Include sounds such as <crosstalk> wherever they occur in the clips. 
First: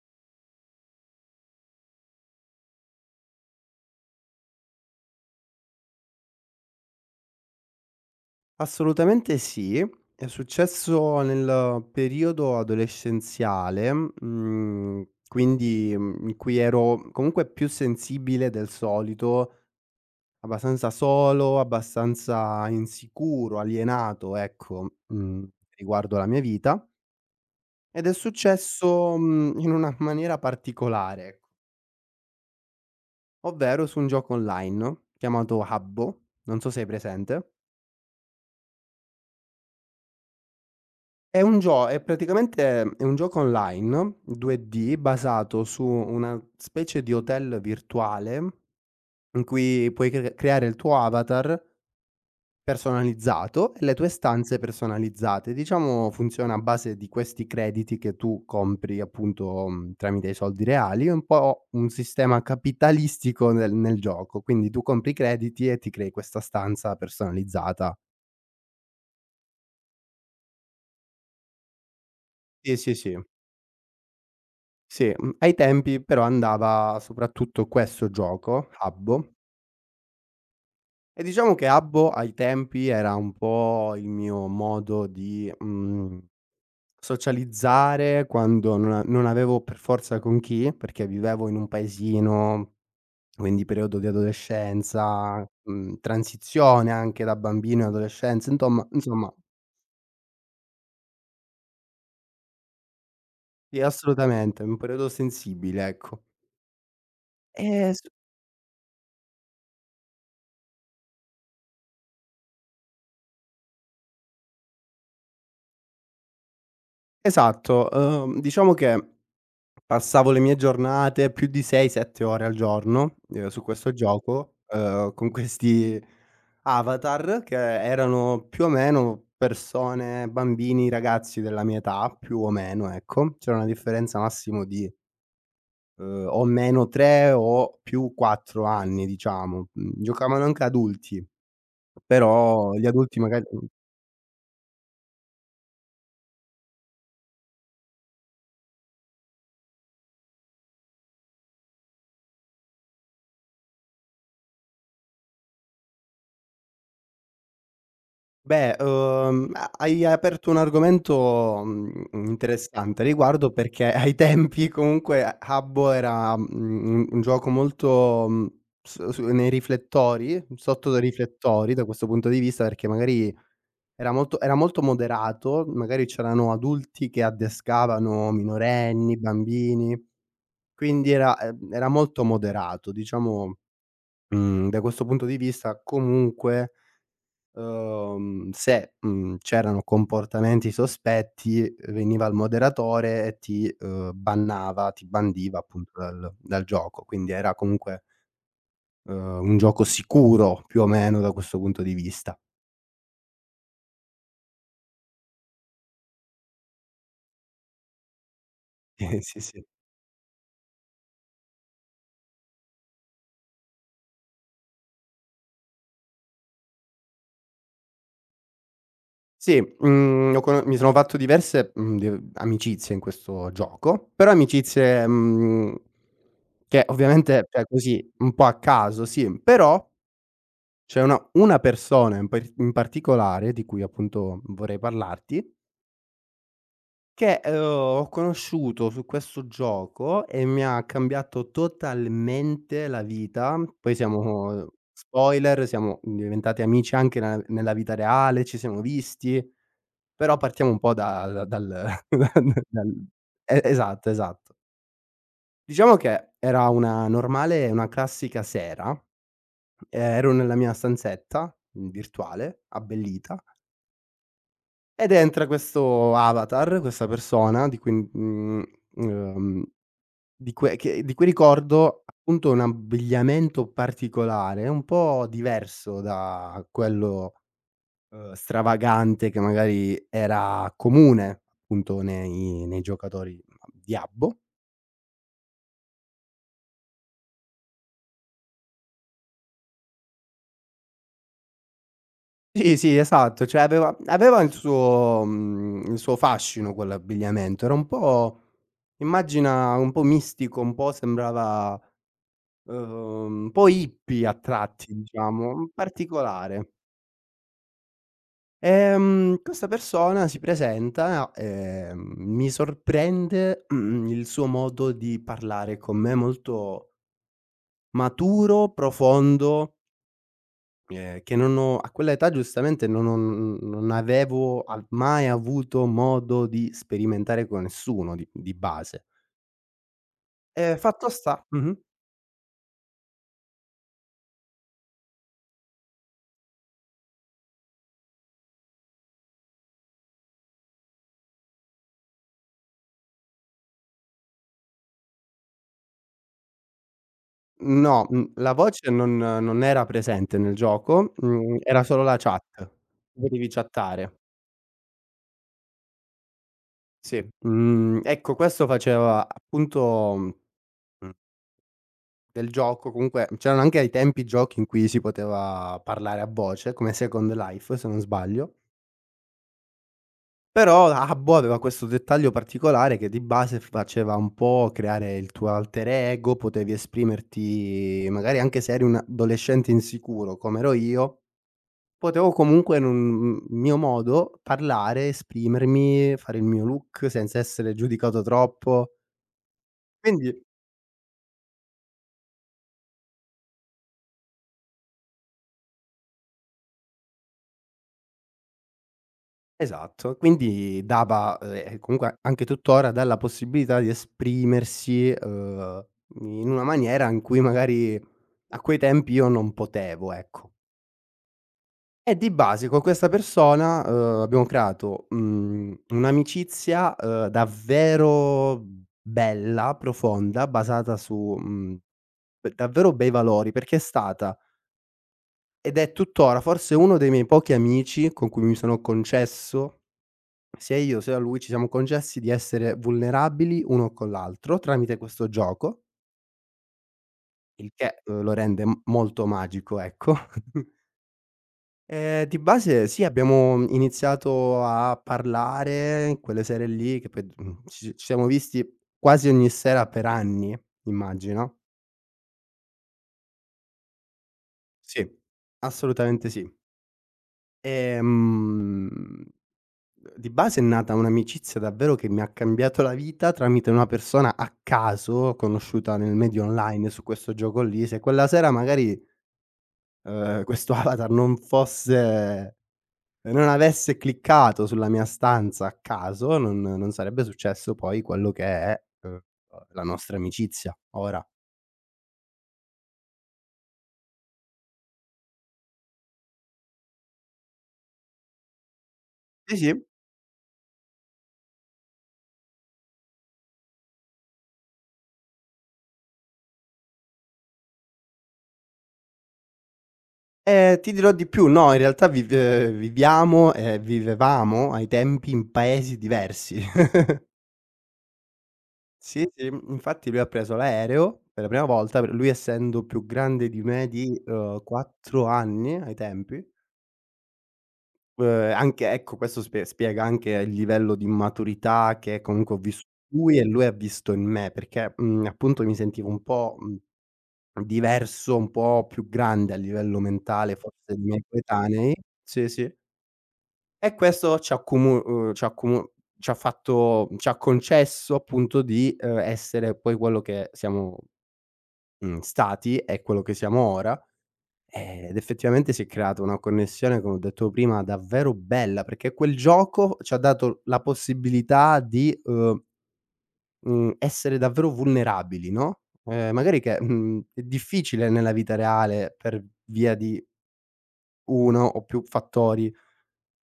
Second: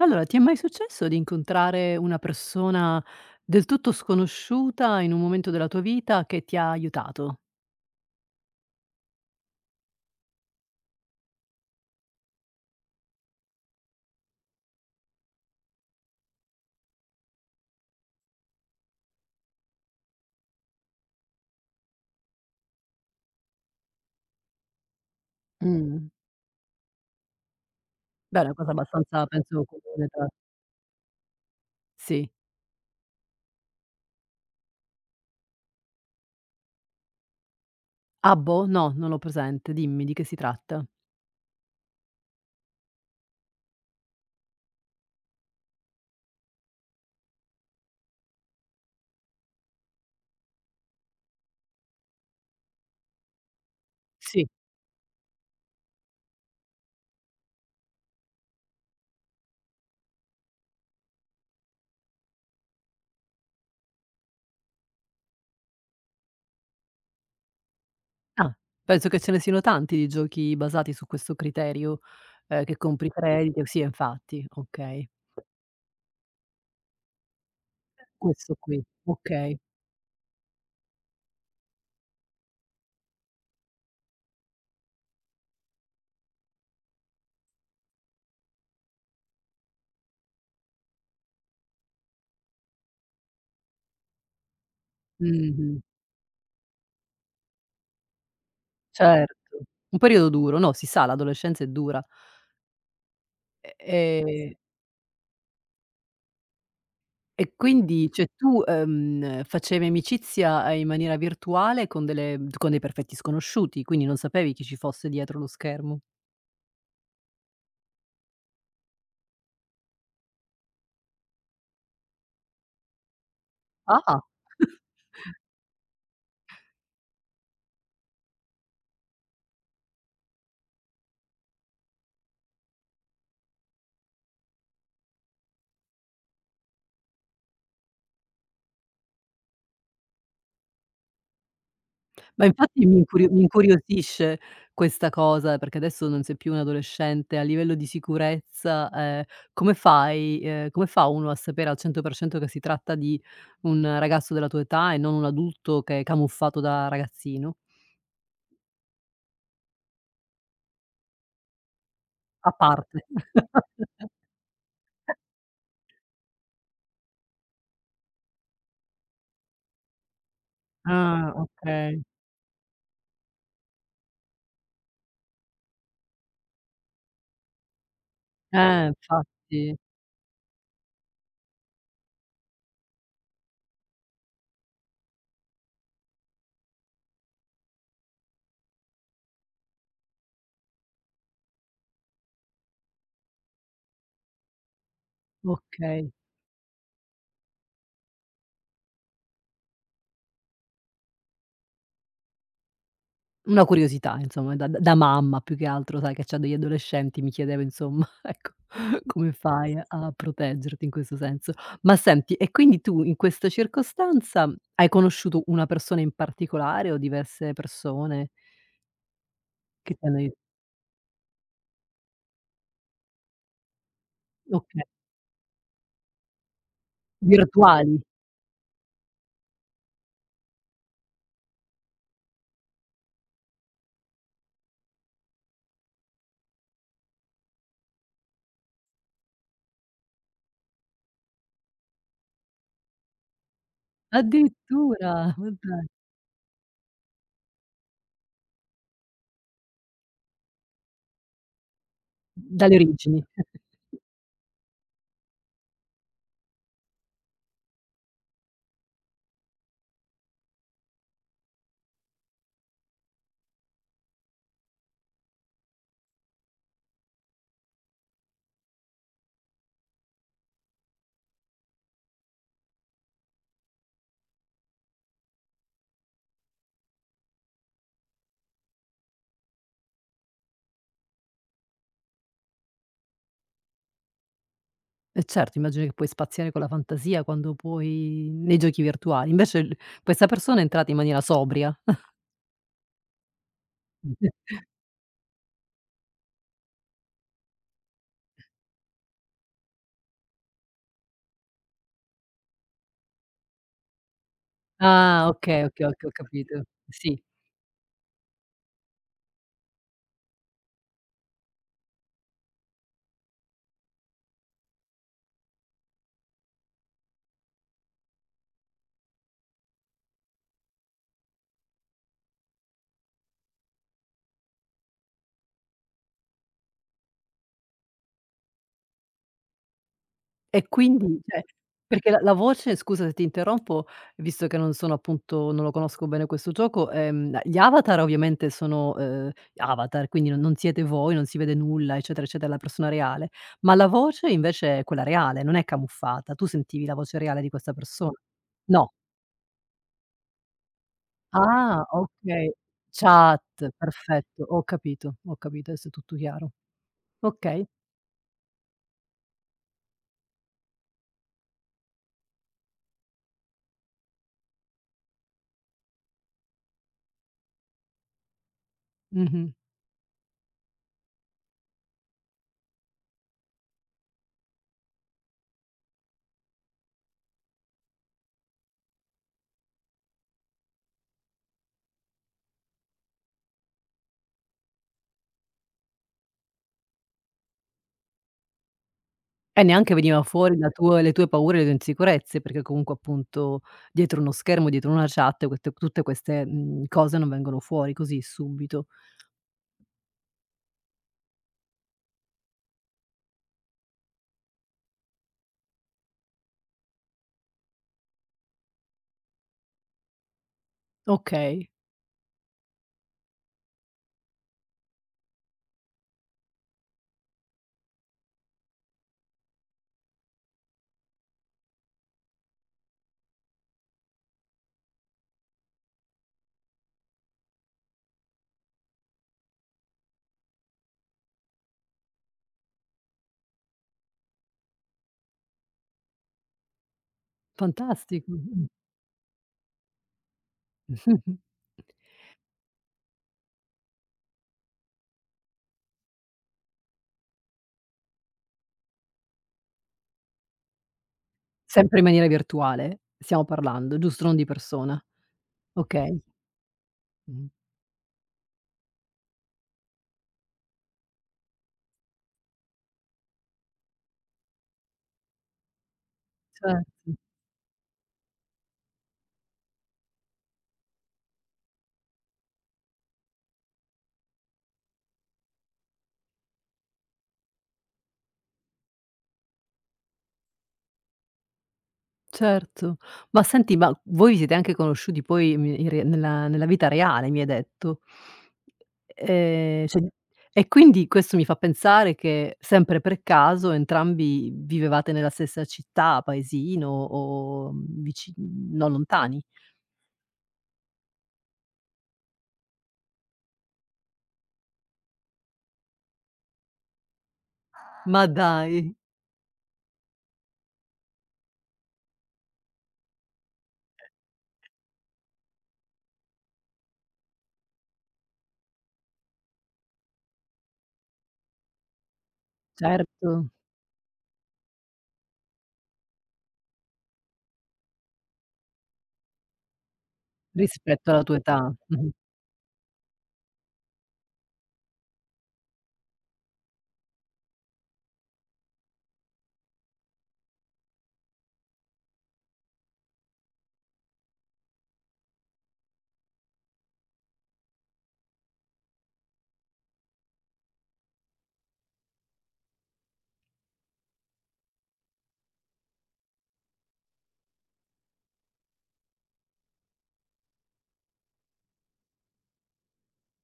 Allora, ti è mai successo di incontrare una persona del tutto sconosciuta in un momento della tua vita, che ti ha aiutato? Assolutamente sì è successo nel periodo adolescenziale, mhmm, quindi, uhm, in cui ero comunque più sensibile del solito abbastanza solo, abbastanza insicuro, alienato, ecco, mhmm, Mh. riguardo la mia vita ed è Beh, è una cosa successo, abbastanza, uhm, penso, in una comune tra maniera particolare ecc Sì. ovvero su un gioco online, chiamato Habbo, non so sei hai presente. Ah boh, no non l'ho presente, dimmi, di che si tratta? È un gio è praticamente è un gioco online 2D basato su una specie di hotel virtuale in cui puoi cre creare il tuo avatar, personalizzato e le tue Sì. stanze personalizzate. Diciamo, funziona a base di questi crediti che tu compri appunto, mhmm, tramite i soldi reali è un po' un sistema capitalistico nel nel gioco. Quindi tu compri crediti e ti crei questa stanza personalizzata Ah, penso che ce ne siano tanti di giochi basati su questo criterio, ehm, Sì, che sì, compri sì. credito sì, infatti, okay. Sì, uhm, ai tempi però andava soprattutto questo Questo gioco, qui, Habbo. okay. E diciamo che Habbo, ai tempi era un po' il mio modo di, mhmm, socializzare quando non a non avevo per forza con chi, perché vivevo in un paesino quindi periodo di adolescenza, Mh-mh. mhmm, transizione anche da bambino e adolescenza intomma insomma Certo, un periodo duro, no, si sa, l'adolescenza è dura. E Sì, ehm assolutamente è un periodo sensibile, ecco. E Eh, su quindi cioè tu, ehm, facevi amicizia, ehm, in maniera virtuale con delle con dei perfetti sconosciuti, quindi non sapevi chi ci fosse dietro lo schermo. Esatto, uhm, diciamo che passavo le mie giornate più di 6-7 ore al giorno, uhm, su questo Ah. gioco, uhm, con <chuckles> questi avatar che, erano più o meno persone, bambini, ragazzi della mia età, più o meno, ecco. C'era una differenza massimo di uhm, o meno 3 o più 4 anni, diciamo. Mhmm, giocavano anche adulti. Ma Però, infatti, gli mi adulti incurio mi magari uhm incuriosisce questa cosa, perché adesso non sei più un adolescente, a livello di sicurezza, ehm, come fai? Ehm, come fa uno a sapere al 100 % che si tratta di un ragazzo della tua età e non un adulto che camuffato da ragazzino? Beh, uhm, a hai aperto un argomento, mhmm, A parte. interessante a riguardo <chuckles> perché <chuckles> ai tempi comunque Habbo <unintelligible> era, mhmm, un gioco molto, uhm, so su nei riflettori, sotto dei Ah, riflettori da okay. questo punto di vista, perché magari era molto era molto moderato, magari c'erano adulti che addescavano Eh minorenni, infatti. bambini quindi era, ehm, era molto moderato diciamo mhmm, da questo punto di vista comunque uhm, se, mhmm, c'erano comportamenti sospetti, veniva il moderatore e ti, uhm, bannava, ti bandiva, appunto Okay. dal dal gioco. Quindi era comunque uhm, un gioco sicuro più o meno, da questo punto di vista. Una curiosità insomma, da da mamma più che altro, sai, che c'ha degli adolescenti, mi chiedevo insomma, ecco <chuckles> come Sì, sì. fai a proteggerti in questo senso? Ma senti e quindi tu in questa circostanza, hai conosciuto una persona in particolare o diverse persone? Sì, Che t'hanno mhmm, aiu ne ho cono mi sono fatto diverse, mhmm, di amicizie in questo gioco. Però Oka amicizie, mhmm, che ovviamente cioè Virtuali. così, un po' a caso, sì, però c'è una una persona in par particolare, di cui appunto vorrei parlarti che, ehm, ho conosciuto su questo gioco e mi ha cambiato totalmente la vita. Poi siamo Addirittura, ma spoiler, dai. siamo diventati amici anche nella nella vita reale, ci siamo visti, però partiamo un po' dal dal D <chuckles> dalle dal origini. e <chuckles> esatto, esatto. Diciamo che, era una normale, una classica sera, ehm, ero nella mia stanzetta virtuale, abbellita ed entra questo avatar, questa persona di cui, mhmm, mhmm, ehm, di cui che di cui ricordo appunto un abbigliamento particolare, un po' diverso da quello, uhm, stravagante che magari era comune appunto nei nei giocatori di Habbo Eh, certo, immagino che puoi spaziare con la fantasia, quando puoi nei giochi virtuali. Invece l questa persona è entrata in maniera sobria. <chuckles> Sì, sì, esatto, cioè aveva aveva il <chuckles> suo mhmm, il suo fascino quell'abbigliamento, era un po' immagina un po' mistico, un po' sembrava, uhm, un po' hippie a tratti, Ah diciamo, okay, mhmm, okay, okay ho capito, particolare. sì. Ehm, questa persona si presenta, ehm, mi sorprende, mhmm, il suo modo di parlare con me, molto maturo, profondo ehm, che non ho a quell'età giustamente, non ho non n non avevo a mai avuto modo di sperimentare con nessuno di di base E ehm, fatto quindi, sta cioè mh-mh. perché la la voce scusa se ti interrompo, visto che non sono appunto non lo conosco bene questo gioco, ehm, gli avatar ovviamente sono, ehm, avatar, quindi non non siete voi, non si vede nulla eccetera, eccetera, la persona reale, ma la voce invece è quella reale non è camuffata? Tu sentivi la voce reale di questa Mhmm, no, persona? mhmm, la No. voce non non era presente nel gioco, mhmm, era Ah solo la chat. okay, chat, Potevi chattare. perfetto ho capito, ho capito, adesso è tutto chiaro Sì, okay. mhmm, ecco questo faceva appunto, mhmm, mhmm del gioco, comunque, mhmm, c'erano anche ai tempi, giochi in cui si poteva parlare a voce, come Second Life, se non sbaglio Mh-mh. però, Habbo aveva questo dettaglio particolare, che di base faceva un po' creare il tuo alter ego, potevi esprimerti, magari anche se eri un adolescente insicuro come ero io, potevo comunque n mhmm, mio modo parlare, esprimermi, fare il mio look senza essere giudicato troppo E neanche veniva quindi fuori la tua le tue paure, e le tue insicurezze, perché comunque appunto, dietro uno schermo, dietro una chat, quet tutte, mhmm, queste cose non vengono fuori così subito. Esatto, quindi dava, ehm, e comunque, anche tuttora, dà la possibilità di esprimersi, ehm, in una maniera in cui, magari a quei tempi io non potevo, ecco. Okay. E di base co' questa persona, uhm, abbiamo creato, mhmm, un'amicizia, ehm, davvero bella, profonda basata su, mhmm, uhm, davvero bei valori perché è stata ed è tuttora, forse uno dei miei pochi amici, con cui mi sono concesso sia io sia a lui, ci siamo concessi di essere vulnerabili uno con l'altro, tramite questo gioco il che, uhm, lo Fantastico, rende mh. m molto magico ecco. <chuckles> <chuckles> E di base sì, abbiamo iniziato a parlare, in quelle sere lì, che poi d mhmm, ci s ci siamo visti quasi ogni sera per anni, immagino. Sempre in maniera virtuale stiamo parlando giusto? Non di persona, Sì, okay. assolutamente sì. Mh-mh. Ehm, uhm, di base è nata un'amicizia davvero che mi ha cambiato la vita, tramite una persona a caso, conosciuta nel media online, su Certo. questo gioco lì. Se quella sera magari, uhm, questo avatar non fosse uhm, non avesse cliccato sulla mia stanza, a caso, non non sarebbe successo poi, quello che è, uhm, la nostra amicizia ora. Certo, ma senti, ma voi vi siete anche conosciuti poi <unintelligible> in rea nella nella vita reale mi hai detto, Sì, e sì. cioè, e quindi questo mi fa pensare che, sempre per caso, entrambi vivevate nella stessa città, paesino o vicin non lontani. E ti dirò di più no, in realtà vive viviamo e vivevamo ai tempi, in paesi diversi. <chuckles> Ma dai. Sì, sì, infatti lui ha preso l’aereo, per la prima volta, p lui essendo più grande di me di, ehm, 4 anni ai tempi. Uhm, anche, ecco questo sp spiega anche il livello di maturità, che comunque ho visto in lui, e Certo. lui ha visto in me, perché, mhmm, appunto mi sentivo un po’, mhmm, diverso, un po’ più grande a livello mentale, forse, dei Rispetto miei alla tua età, coetanei mh-mh. sì, sì. E questo ci ha accomu uhm, ci ha accomu c'ha fatto mhmm, c'ha concesso appunto, di, uhm, essere poi quello che siamo, mhmm, stati e quello che siamo ora. Ehm, ed effettivamente si è creata una connessione, come ho detto prima, davvero bella perché quel gioco, c'ha dato l la possibilità di, uhm, mhmm, essere davvero vulnerabili, no, ehm, magari che, mhmm, è difficile nella vita reale per via di 1 o più fattori,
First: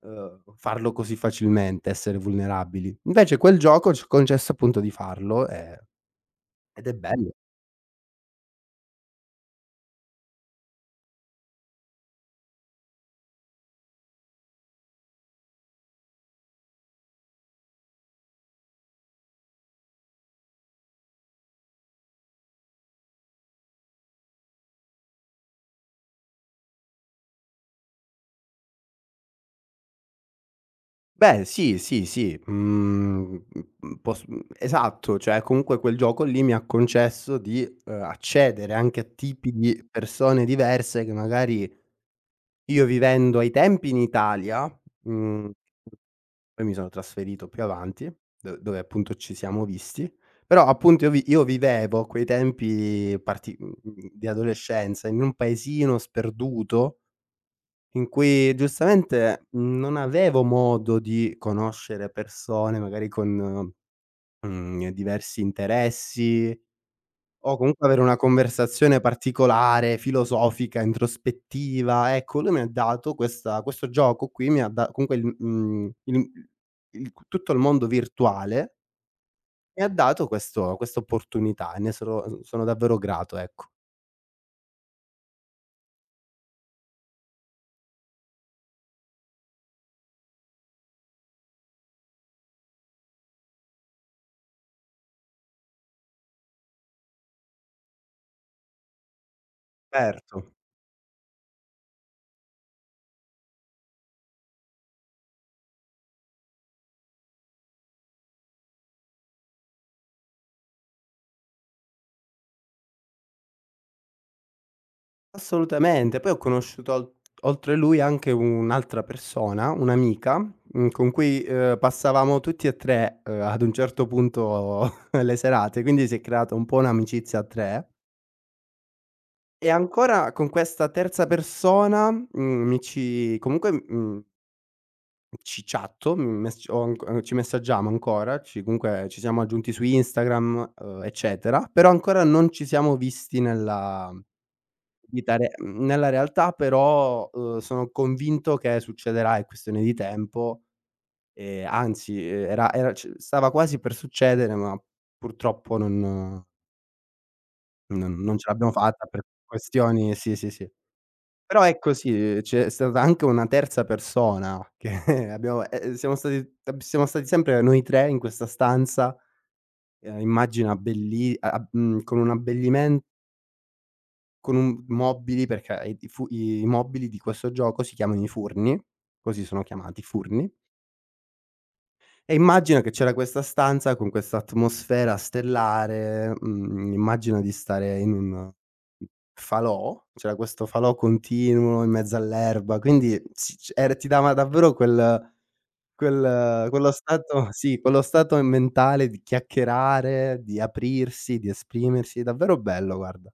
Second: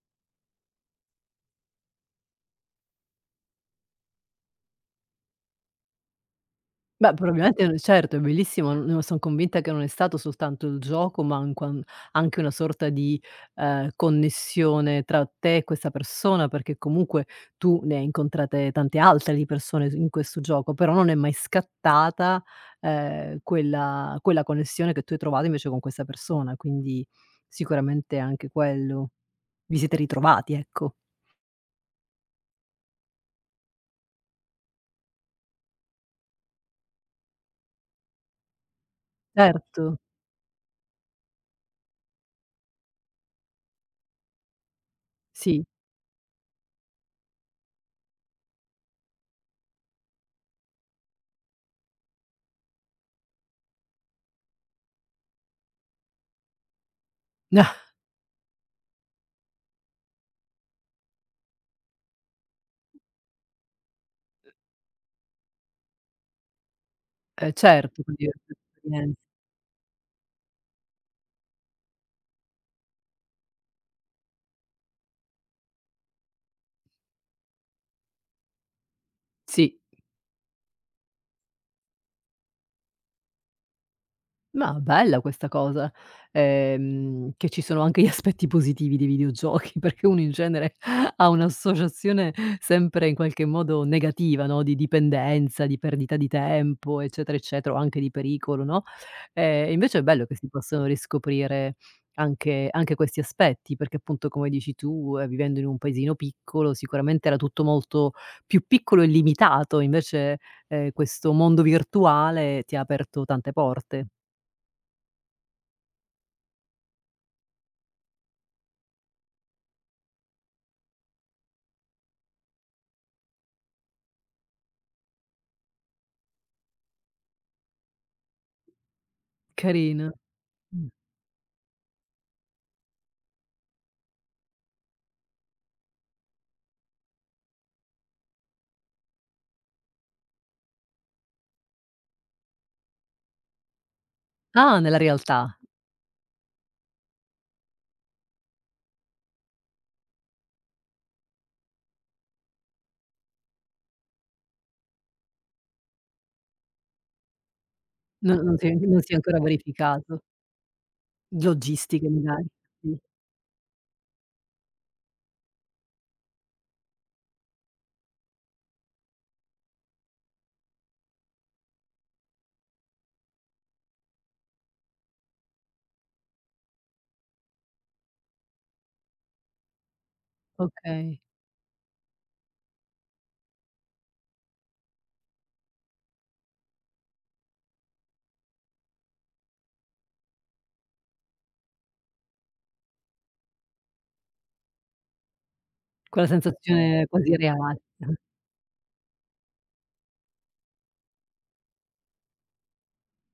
uhm, farlo così facilmente, essere vulnerabili. Invece quel gioco ci ha concesso appunto di farlo, ehm, ed è Beh, bello. probabilmente <unintelligible> certo, è bellissimo <unintelligible> son convinta che non è stato soltanto il gioco ma, anquan anche una sorta di, ehm, connessione tra te e questa persona, perché comunque tu ne hai incontrate tante altre di persone su in questo gioco, però non è mai scattata, ehm, quella quella connessione che tu hai trovato invece con questa persona, quindi sicuramente anche quello. Vi siete ritrovati ecco. Beh sì, sì, sì, mhmm, pos mhmm, esatto, cioè comunque quel gioco lì, mi ha concesso di, uhm, accedere anche a tipi di Certo. persone diverse, che magari io vivendo ai tempi in Italia, mhmm, Sì. poi mi sono trasferito più avanti, do dove appunto ci siamo visti. Però appunto, io vi io vivevo a quei tempi parti mhmm, di adolescenza, in un paesino sperduto, <chuckles> in cui giustamente non avevo modo di conoscere persone, magari con, mhmm, diversi interessi Eh, o comunque avere certo con una diverse conversazione esperienze. particolare, filosofica, introspettiva; ecco, lui mi dato questa questo gioco qui mi ha da comunque l mhmm, in un <unintelligible> tutto il c tutto il mondo virtuale Sì. e ha dato questo questa opportunità e ne sono s sono davvero grato ecco. Ma, bella questa cosa, ehm, che ci sono anche gli aspetti positivi dei videogiochi perché uno in genere <chuckles> ha un’associazione sempre in qualche modo negativa, no, di dipendenza, di perdita di tempo, eccetera eccetera, o anche di pericolo no. Ehm, invece è bello che si Certo. possano riscoprire anche anche questi aspetti, perché appunto come dici tu, ehm, vivendo in un paesino piccolo, sicuramente era tutto molto più piccolo e limitato, invece, ehm, questo mondo virtuale ti ha aperto tante porte. Assolutamente. Poi ho conosciuto ol oltre lui, anche un'altra persona, un'amica, mhmm, con cui, ehm, passavamo tutti e 3, uhm, ad un certo punto <chuckles> le serate, quindi si è creata un po' un'amicizia a 3 e Carina, ancora, con questa mh. terza persona, mhmm, mi ci comunque m mhmm ci chatto, mhmm, mess ho anc uhm, ci messaggiamo ancora, ci comunque, ci siamo aggiunti su Instagram, uhm, eccetera. Però, ancora non ci siamo visti nella Ah, nella vita re realtà. mhmm, nella realtà, però, uhm, sono convinto che succederà, è questione di tempo e anzi, uhm, era era c stava quasi per succedere, ma purtroppo non non non Non ce non si l'abbiamo che non fatta, si è per ancora questioni verificato. sì, sì, sì. Però, ecco Logistiche sì, direi, c'è sì. stata anche una terza persona, che abbiamo ehm, siamo stati <unintelligible> siamo stati sempre noi 3 in questa stanza, uhm, immagina belli a ab mhmm, con un abbellimen con un mobili, perché i i fu i i mobili di questo gioco si chiamano i furni, così sono chiamati, furni Okay. e immagina che c'era questa stanza, con questa atmosfera stellare, mhmm, immagina di stare in un falò, c'era questo falò continuo, in mezzo all'erba quindi s c er ti dava davvero quel Quella quel quello sensazione quasi stato sì, irreale. quello <chuckles> stato mentale di chiacchierare, di aprirsi, di esprimersi, davvero bello guarda.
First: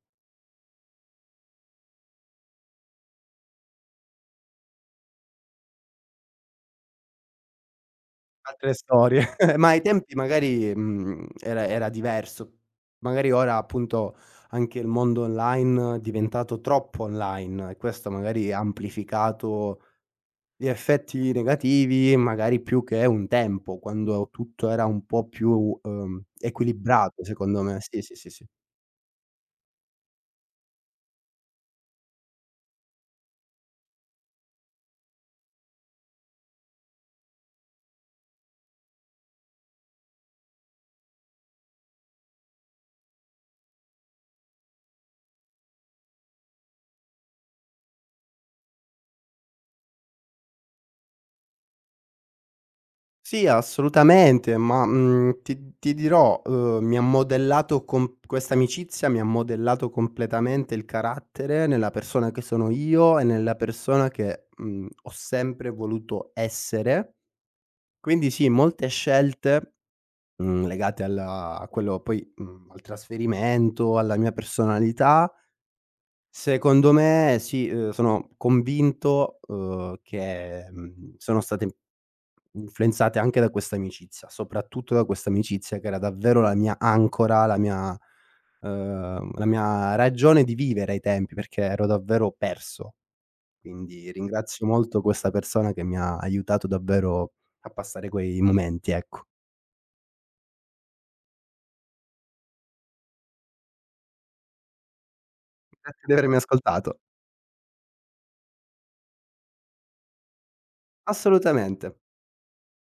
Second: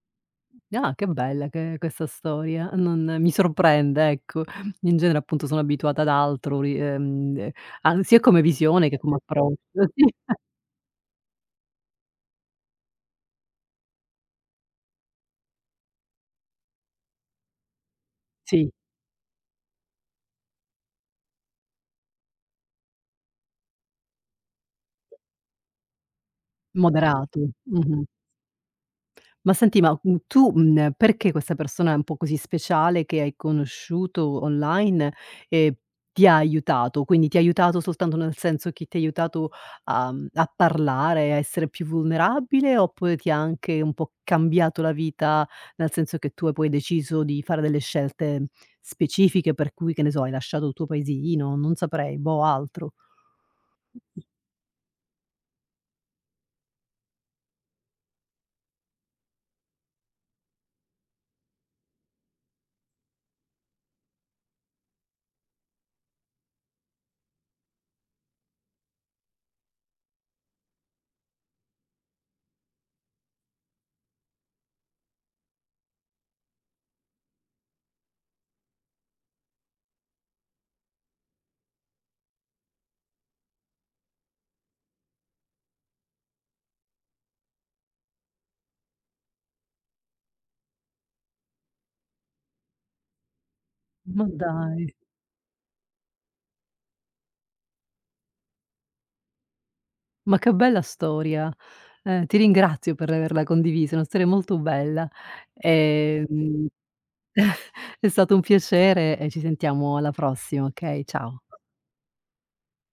Ah, che bella che è questa storia, non mi sorprende ecco, in genere appunto sono abituata ad altro, ri ehm, an sia come Altre visione che come storie, <chuckles> approccio, ma ai sì. tempi <chuckles> magari, mhmm, era era diverso. Magari ora, appunto, anche il mondo online, è diventato troppo online, e questo magari ha Sì. amplificato gli effetti negativi, magari più che un tempo, quando e tutto era un po' più, ehm, equilibrato Moderato, secondo me sì, mh-mh. sì, sì, sì. Ma senti ma, mhmm, tu, mhmm, ehm, perché questa persona è un po' così speciale che hai conosciuto online e ti ha aiutato; quindi ti ha aiutato soltanto nel senso chi ti ha aiutato, uhm, a parlare, a essere più vulnerabile, oppure ti anche un po' cambiato la vita nel senso che tu ha poi deciso di fare delle scelte specifiche per cui, che ne so, hai lasciato il tuo paesino, non saprei, boh altro? Sì assolutamente ma, mhmm, ti ti dirò, uhm, mi ha modellato com questa amicizia mi ha modellato completamente il carattere nella persona che sono io e nella persona che, mhmm, ho sempre voluto essere. Quindi sì, molte scelte, mhmm, legate al a quello poi mhmm, al trasferimento, alla mia personalità secondo me sì, uhm, sono convinto, uhm, che, mhmm, sono state influenzate anche da questa amicizia, soprattutto da questa amicizia che era davvero la mia ancora, la mia ehm, la mia ragione di vivere ai tempi, perché ero davvero perso; quindi ringrazio Maddai. molto questa persona che mi ha aiutato davvero a passare quei momenti, ecco. Ma che bella storia! Ehm, ti ringrazio per averla condivisa. È una storia molto bella; Grazie di avermi ehm ascoltato. <chuckles> è stato un piacere e ci sentiamo alla prossima, okay? Ciao. Assolutamente.